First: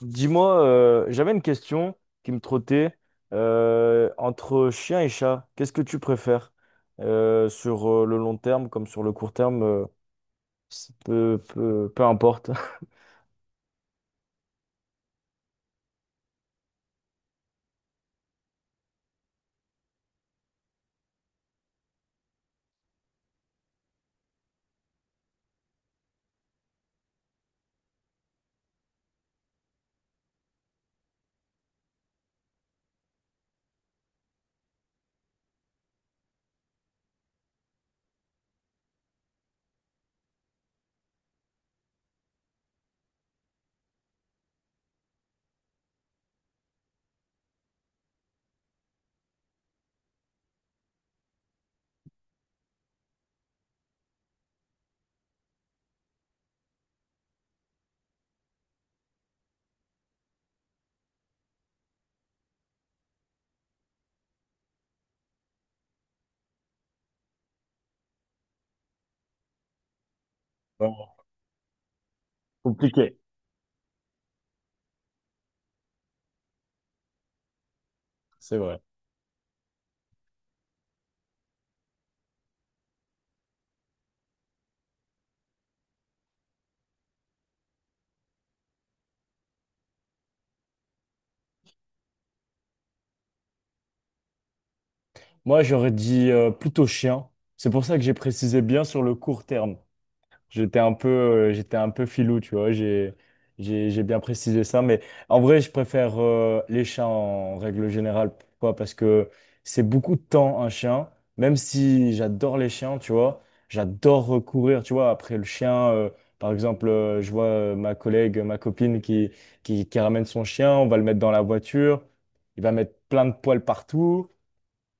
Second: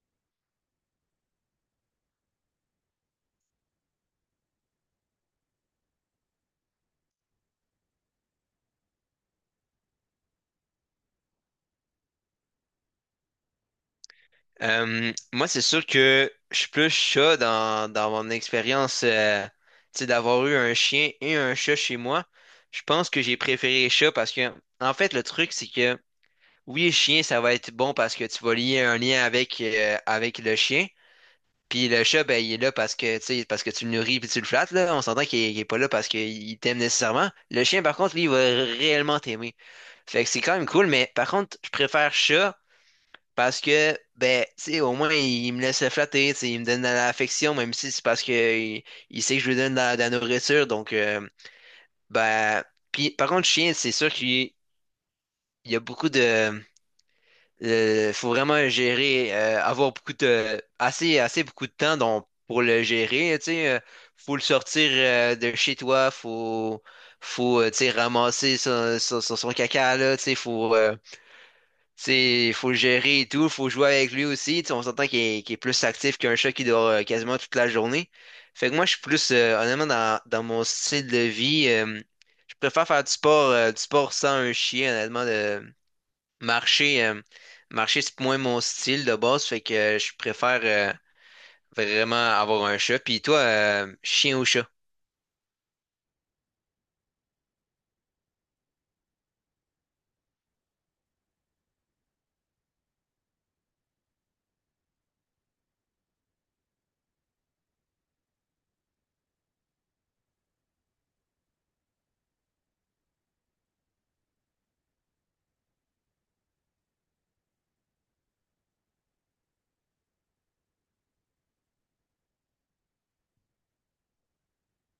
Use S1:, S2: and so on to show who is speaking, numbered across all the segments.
S1: Dis-moi, j'avais une question qui me trottait entre chien et chat. Qu'est-ce que tu préfères sur le long terme comme sur le court terme, c'est peu importe.
S2: Moi, c'est sûr que je suis plus chat dans mon expérience, tu sais, d'avoir eu un chien et un chat chez moi. Je pense que j'ai préféré les chats parce que, en fait, le truc, c'est que oui, le chien, ça va être bon parce que tu vas lier un lien avec, avec le chien. Puis le chat, ben, il est là parce que, tu sais, parce que tu le nourris puis tu le flattes, là. On s'entend il est pas là parce qu'il t'aime nécessairement. Le chien, par contre, lui, il va réellement t'aimer. Fait que c'est quand même cool, mais par contre, je préfère chat parce que, ben, tu sais, au moins, il me laisse flatter, tu sais, il me donne de l'affection, même si c'est parce que il, il sait que je lui donne de la nourriture. Donc, ben, puis, par contre, chien, c'est sûr qu'il il y a beaucoup de. Faut vraiment gérer, avoir beaucoup de. Assez beaucoup de temps donc, pour le gérer, tu sais. Faut le sortir de chez toi, faut tu sais, ramasser son caca, là, tu sais, faut.
S1: Bon,
S2: Faut le
S1: compliqué,
S2: gérer et tout, faut jouer avec lui aussi. Tu sais, on s'entend qu'il est plus actif qu'un chat qui dort quasiment toute la journée.
S1: c'est
S2: Fait que
S1: vrai.
S2: moi, je suis plus, honnêtement, dans mon style de vie, je préfère faire du sport sans un chien, honnêtement, de marcher, marcher, c'est moins mon style de base. Fait que je préfère vraiment avoir un chat. Puis toi, chien ou chat?
S1: Moi, j'aurais dit plutôt chien. C'est pour ça que j'ai précisé bien sur le court terme. J'étais un peu filou, tu vois. J'ai bien précisé ça, mais en vrai, je préfère les chats en règle générale. Pourquoi? Parce que c'est beaucoup de temps un chien. Même si j'adore les chiens, tu vois, j'adore courir, tu vois. Après le chien, par exemple, je vois ma collègue, ma copine qui ramène son chien. On va le mettre dans la voiture. Il va mettre plein de poils partout,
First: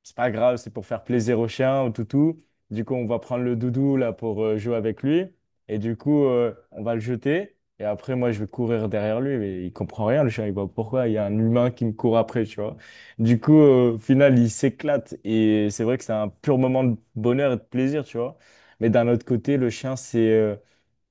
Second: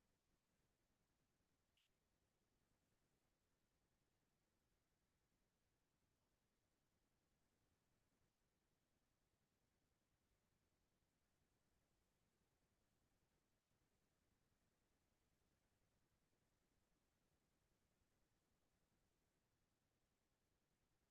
S1: c'est pas grave, c'est pour faire plaisir au chien, au toutou. Du coup, on va prendre le doudou là pour jouer avec lui. Et du coup, on va le jeter. Et après, moi, je vais courir derrière lui. Mais il comprend rien, le chien. Il voit pourquoi il y a un humain qui me court après, tu vois. Du coup, au final, il s'éclate. Et c'est vrai que c'est un pur moment de bonheur et de plaisir, tu vois. Mais d'un autre côté, le chien,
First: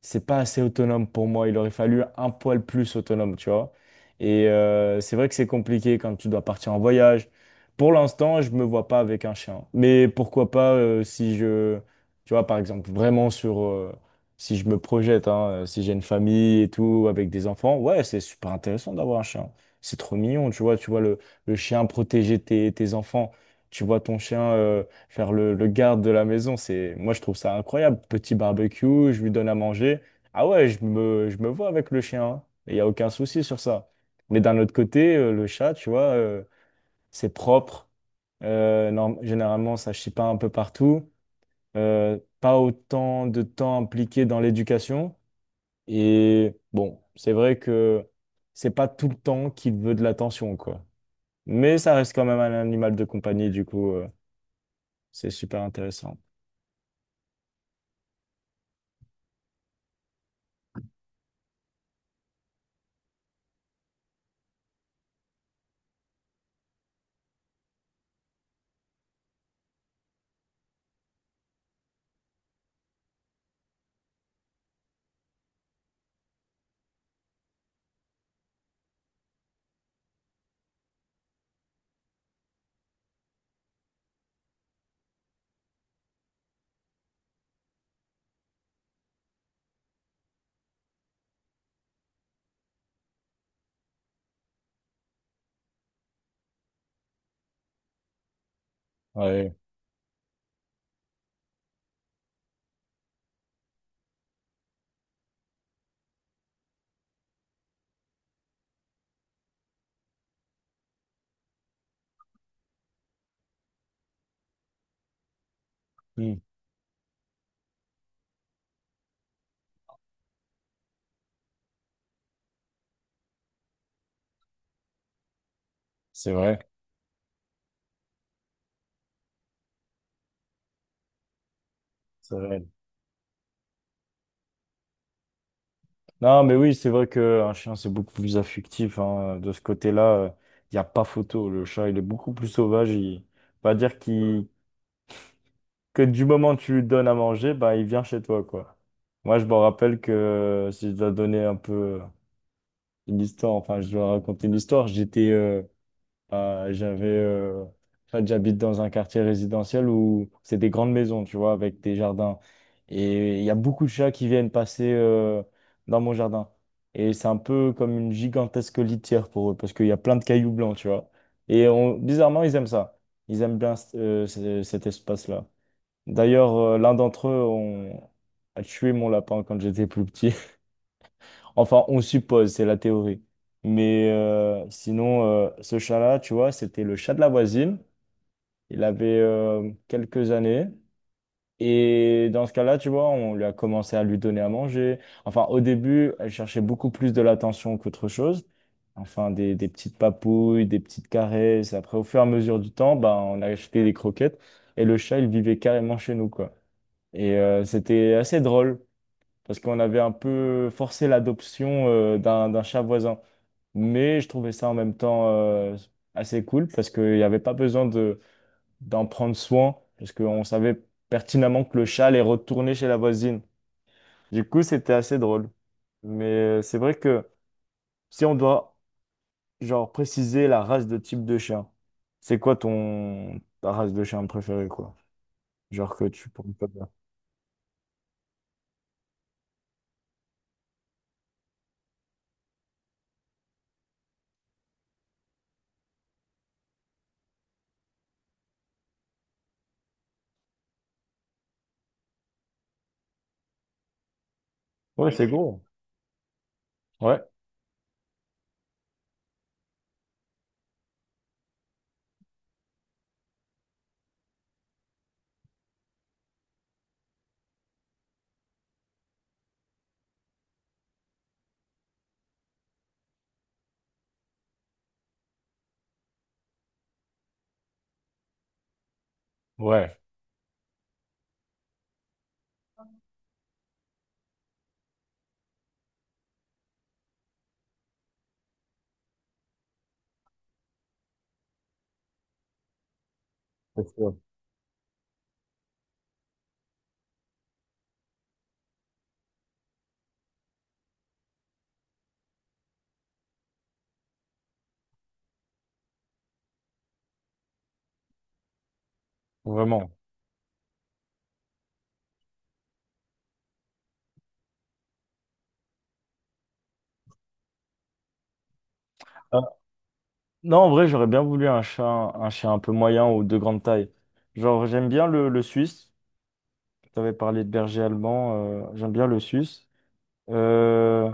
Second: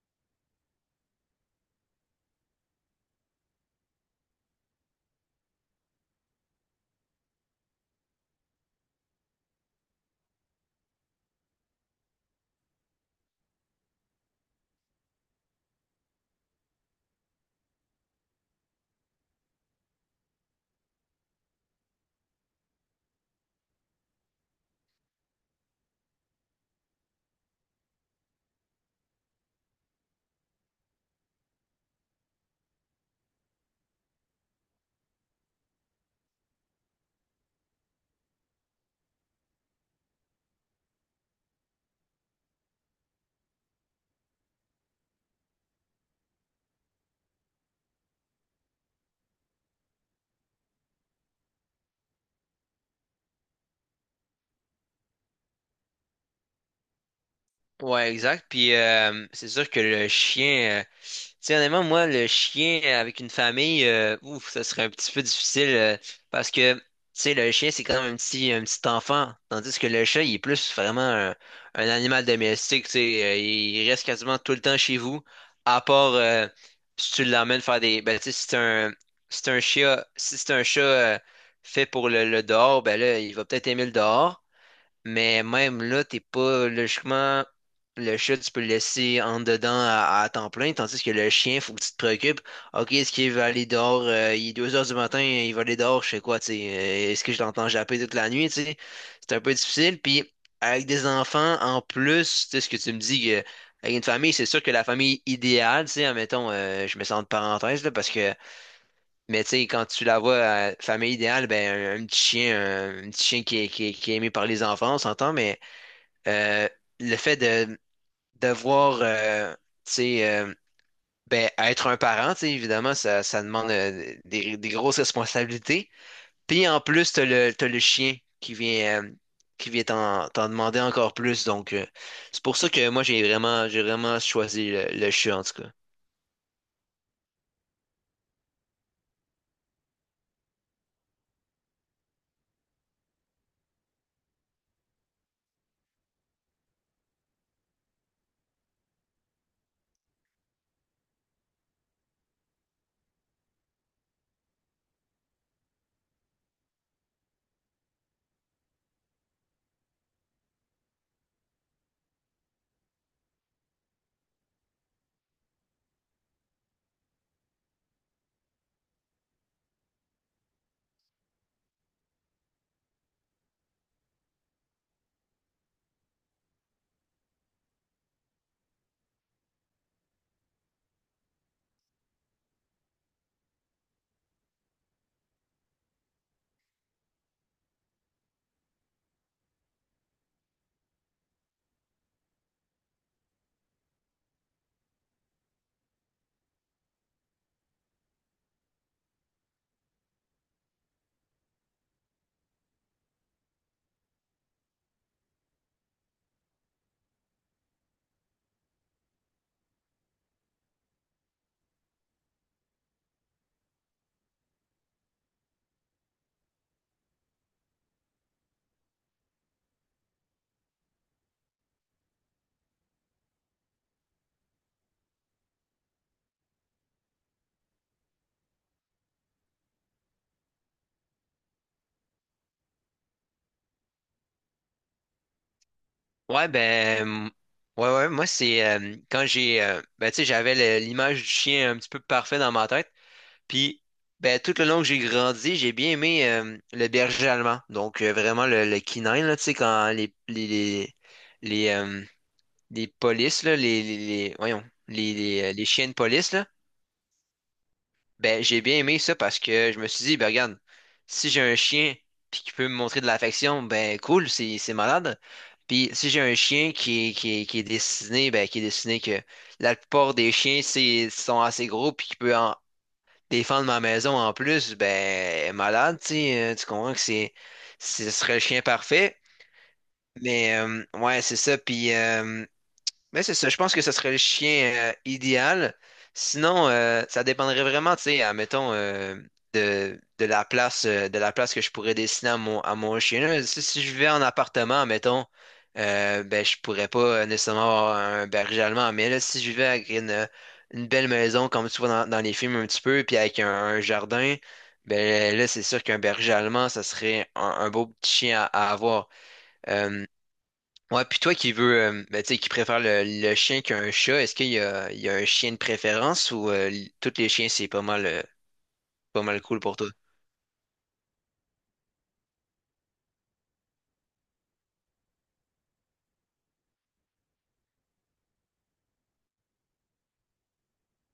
S1: c'est pas assez autonome pour moi. Il aurait fallu un poil plus autonome, tu vois. Et c'est vrai que c'est compliqué quand tu dois partir en voyage. Pour l'instant, je me vois pas avec un chien. Mais pourquoi pas si je, tu vois, par exemple, vraiment sur, si je me projette, hein, si j'ai une famille et tout, avec des enfants, ouais, c'est super intéressant d'avoir un chien. C'est trop mignon, tu vois le chien protéger tes enfants, tu vois ton chien faire le garde de la maison, c'est, moi je trouve ça incroyable. Petit barbecue, je lui donne à manger. Ah ouais, je me vois avec le chien, hein. Il n'y a aucun souci sur ça. Mais d'un autre côté, le chat, tu vois, c'est propre. Généralement, ça chie pas un peu partout. Pas autant de temps impliqué dans l'éducation. Et bon, c'est vrai que c'est pas tout le temps qu'il veut de l'attention, quoi. Mais ça reste quand même un animal de compagnie, du coup, c'est super intéressant.
S2: Ouais, exact. Puis c'est sûr que le chien, tu sais, honnêtement, moi, le chien avec une famille, ouf, ça serait un petit peu difficile parce que, tu sais, le chien, c'est quand même un petit enfant, tandis que le chat, il est plus vraiment un animal domestique, tu sais, il reste quasiment tout le temps chez vous, à part si tu l'emmènes faire des, ben, tu sais, si c'est un, si c'est un chien, si c'est un chat fait pour le dehors, ben là, il va peut-être aimer le dehors. Mais même là, t'es pas logiquement. Le chat, tu peux le laisser en dedans à temps plein, tandis que le chien, faut que tu te préoccupes. Ok, est-ce qu'il va aller dehors? Il est 2 heures du matin, il va aller dehors, je sais quoi, tu sais. Est-ce que je l'entends japper toute la nuit, tu sais? C'est un peu
S1: Ouais,
S2: difficile. Puis, avec des enfants, en plus, tu sais, ce que tu me dis, que, avec une famille, c'est sûr que la famille idéale, tu sais, admettons, je me sens de parenthèse, là, parce que, mais tu sais, quand tu la vois, famille idéale, ben, un petit chien, un petit chien qui est aimé par les enfants, on s'entend, mais
S1: hmm,
S2: euh, le fait de devoir tu sais, ben, être un parent, tu sais, évidemment, ça demande des grosses responsabilités.
S1: c'est vrai,
S2: Puis en plus, t'as le chien qui vient t'en demander encore plus. Donc,
S1: c'est
S2: c'est pour
S1: vrai.
S2: ça que moi, j'ai vraiment choisi le chien, en tout cas.
S1: Non, mais oui, c'est vrai qu'un chien, c'est beaucoup plus affectif, hein. De ce côté-là, il n'y a pas photo. Le chat, il est beaucoup plus sauvage. Il... on va dire qu'il que du moment que tu lui donnes à manger, bah, il vient chez toi, quoi. Moi, je me rappelle que si je dois donner un peu euh, une histoire, enfin, je dois raconter une histoire, j'avais, en fait, j'habite dans un quartier résidentiel où c'est des grandes maisons, tu vois, avec des jardins. Et il y a beaucoup de chats qui viennent passer, dans mon jardin. Et c'est un peu comme une gigantesque litière pour eux, parce qu'il y a plein de cailloux blancs, tu vois. Bizarrement, ils aiment ça. Ils aiment bien, cet espace-là. D'ailleurs, l'un d'entre eux on... a tué mon lapin quand j'étais plus petit. Enfin, on suppose, c'est la théorie. Mais sinon, ce chat-là, tu vois, c'était le chat de la voisine. Il avait quelques années. Et dans ce cas-là, tu vois, on lui a commencé à lui donner à manger. Enfin, au début, elle cherchait beaucoup plus de l'attention qu'autre chose. Enfin, des petites papouilles, des petites caresses. Après, au fur et à mesure du temps, ben, on a acheté des croquettes. Et le chat, il vivait carrément chez nous, quoi. Et c'était assez drôle parce qu'on avait un peu forcé l'adoption d'un chat voisin. Mais je trouvais ça en même temps assez cool parce qu'il n'y avait pas besoin de, d'en prendre soin parce qu'on savait pertinemment que le chat allait retourner chez la voisine. Du coup, c'était assez drôle. Mais c'est vrai que si on doit genre préciser la race de type de chien, c'est quoi ton ta race de chien préférée, quoi? Genre que tu
S2: Ouais,
S1: pourrais pas dire.
S2: ben, ouais, moi, c'est quand j'ai, ben, tu sais, j'avais l'image du chien un petit peu parfait dans ma tête. Puis, ben, tout le long que j'ai grandi, j'ai bien aimé le berger allemand. Donc, vraiment le canine, là, tu sais, quand les, euh, les polices, là, voyons,
S1: Ouais, c'est gros.
S2: les chiens de police, là,
S1: Ouais.
S2: ben, j'ai bien aimé ça parce que je me suis dit, ben, regarde, si j'ai un chien puis qui peut me montrer de l'affection, ben, cool, c'est malade. Puis, si j'ai un chien qui est dessiné, ben, qui est dessiné que la plupart des chiens, c'est, sont assez gros puis qui peut en, défendre ma maison en plus, ben, elle est malade, tu sais, tu comprends que c'est, ce serait le chien parfait.
S1: Ouais.
S2: Mais ouais, c'est ça. Puis mais c'est ça, je pense que ce serait le chien idéal. Sinon, ça dépendrait vraiment, tu sais, admettons, de la place que je pourrais dessiner à mon chien. Là, si, si je vais en appartement, admettons, ben, je pourrais pas nécessairement avoir un berger allemand. Mais là, si je vivais avec une belle maison, comme tu vois dans les films un petit peu, puis avec un jardin, ben là, c'est sûr qu'un berger allemand, ça serait un beau petit chien à avoir.
S1: Vraiment.
S2: Euh, Ouais, puis toi qui veux, ben, tu sais, qui préfère le chien qu'un chat, est-ce qu'il y a, il y a un chien de préférence ou tous les chiens, c'est pas mal, pas
S1: Euh,
S2: mal cool pour toi?
S1: non, en vrai, j'aurais bien voulu un chien, un chien un peu moyen ou de grande taille. Genre, j'aime bien le suisse. Tu avais parlé de berger allemand. Euh, j'aime bien le suisse. Euh,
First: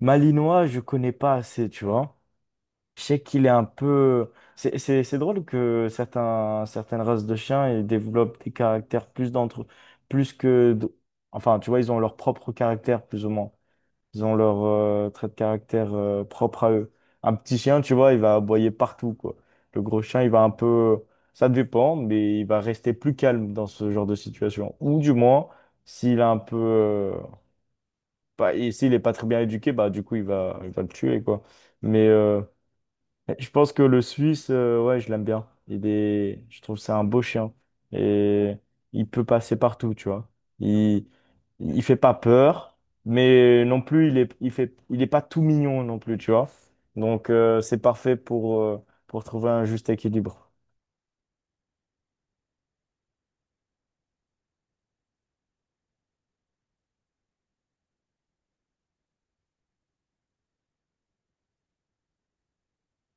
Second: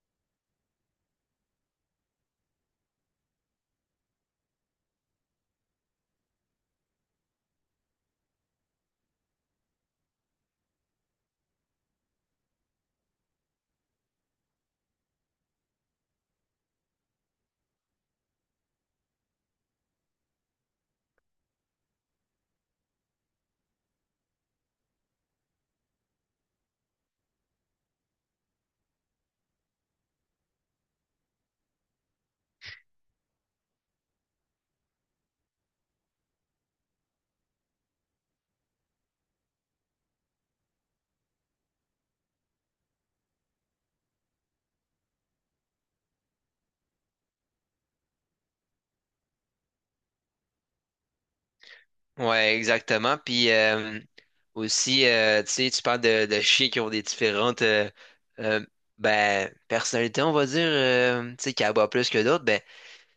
S1: malinois, je connais pas assez, tu vois. Je sais qu'il est un peu. C'est drôle que certaines races de chiens ils développent des caractères plus d'entre. Plus que. D- Enfin, tu vois, ils ont leur propre caractère, plus ou moins. Ils ont leur trait de caractère propre à eux. Un petit chien, tu vois, il va aboyer partout, quoi. Le gros chien, il va un peu... Ça dépend, mais il va rester plus calme dans ce genre de situation. Ou du moins, s'il a un peu... pas- et s'il est pas très bien éduqué, bah du coup, il va le tuer, quoi. Mais je pense que le Suisse, ouais, je l'aime bien. Il est... je trouve que c'est un beau chien. Et il peut passer partout, tu vois. Il... il fait pas peur, mais non plus, il est... il fait... il est pas tout mignon non plus, tu vois. Donc, c'est parfait pour trouver un juste équilibre.
S2: Ouais, exactement. Puis aussi, tu sais, tu parles de chiens qui ont des différentes euh, ben, personnalités, on va dire, tu sais, qui aboient plus que d'autres.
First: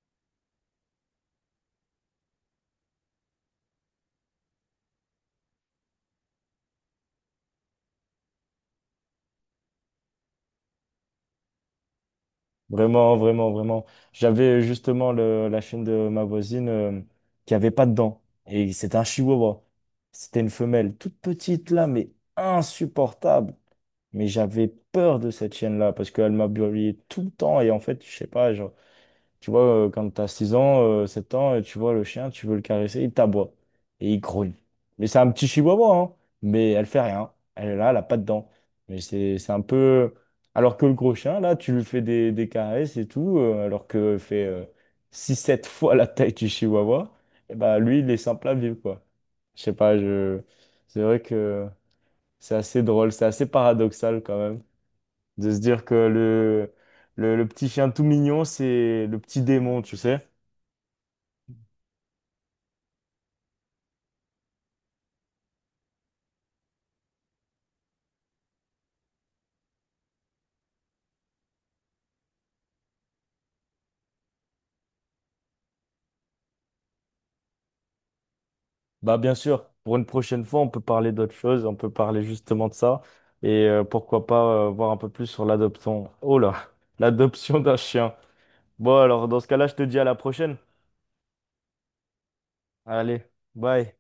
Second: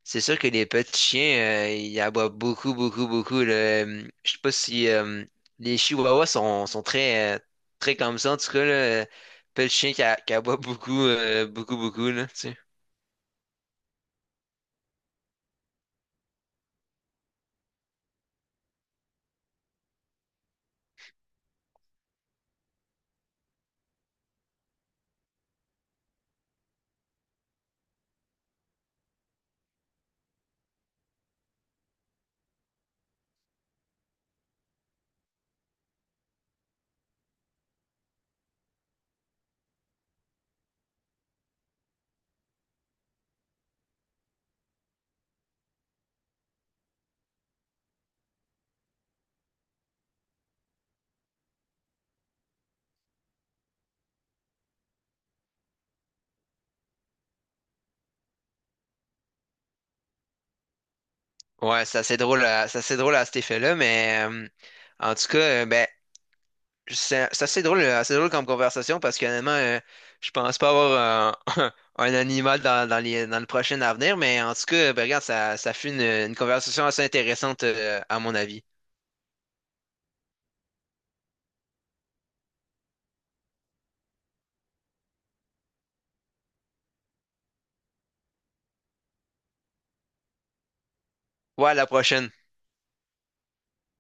S2: C'est sûr que les petits chiens, ils aboient beaucoup, beaucoup, beaucoup là. Je sais pas si les chihuahuas sont très, très comme ça. En tout cas, là, euh, petit chien qui aboie beaucoup, beaucoup, beaucoup, là, tu sais.
S1: Vraiment, vraiment, vraiment. J'avais justement le... la chienne de ma voisine qui avait pas de dents. Et c'était un chihuahua. C'était une femelle toute petite là, mais insupportable. Mais j'avais peur de cette chienne-là parce qu'elle m'a brûlé tout le temps. Et en fait, je sais pas, genre, tu vois, quand t'as 6 ans, 7 ans, et tu vois le chien, tu veux le caresser, il t'aboie et il grogne. Mais c'est un petit chihuahua, hein. Mais elle fait rien. Elle est là, elle a pas de dents. Mais c'est un peu. Alors que le gros chien, là, tu lui fais des caresses et tout, alors que fait 6-7 fois la taille du chihuahua, et bah lui, il est simple à vivre, quoi. Je sais pas, je... c'est vrai que c'est assez drôle, c'est assez paradoxal quand même. De se dire que le petit chien tout mignon, c'est le petit démon, tu sais.
S2: Ouais, c'est assez drôle à cet effet-là, mais en tout cas, ben, c'est assez drôle comme conversation parce que euh, je pense pas avoir un, un animal dans le prochain avenir, mais en tout cas, ben, regarde, ça fut une conversation assez intéressante, à mon avis.
S1: Bah bien sûr, pour une prochaine fois, on peut parler d'autre chose, on peut parler justement de ça. Et pourquoi pas voir un peu plus sur l'adoption. Oh là, l'adoption d'un chien. Bon alors, dans ce cas-là, je te dis à la prochaine.
S2: Ouais, à la prochaine.
S1: Allez, bye.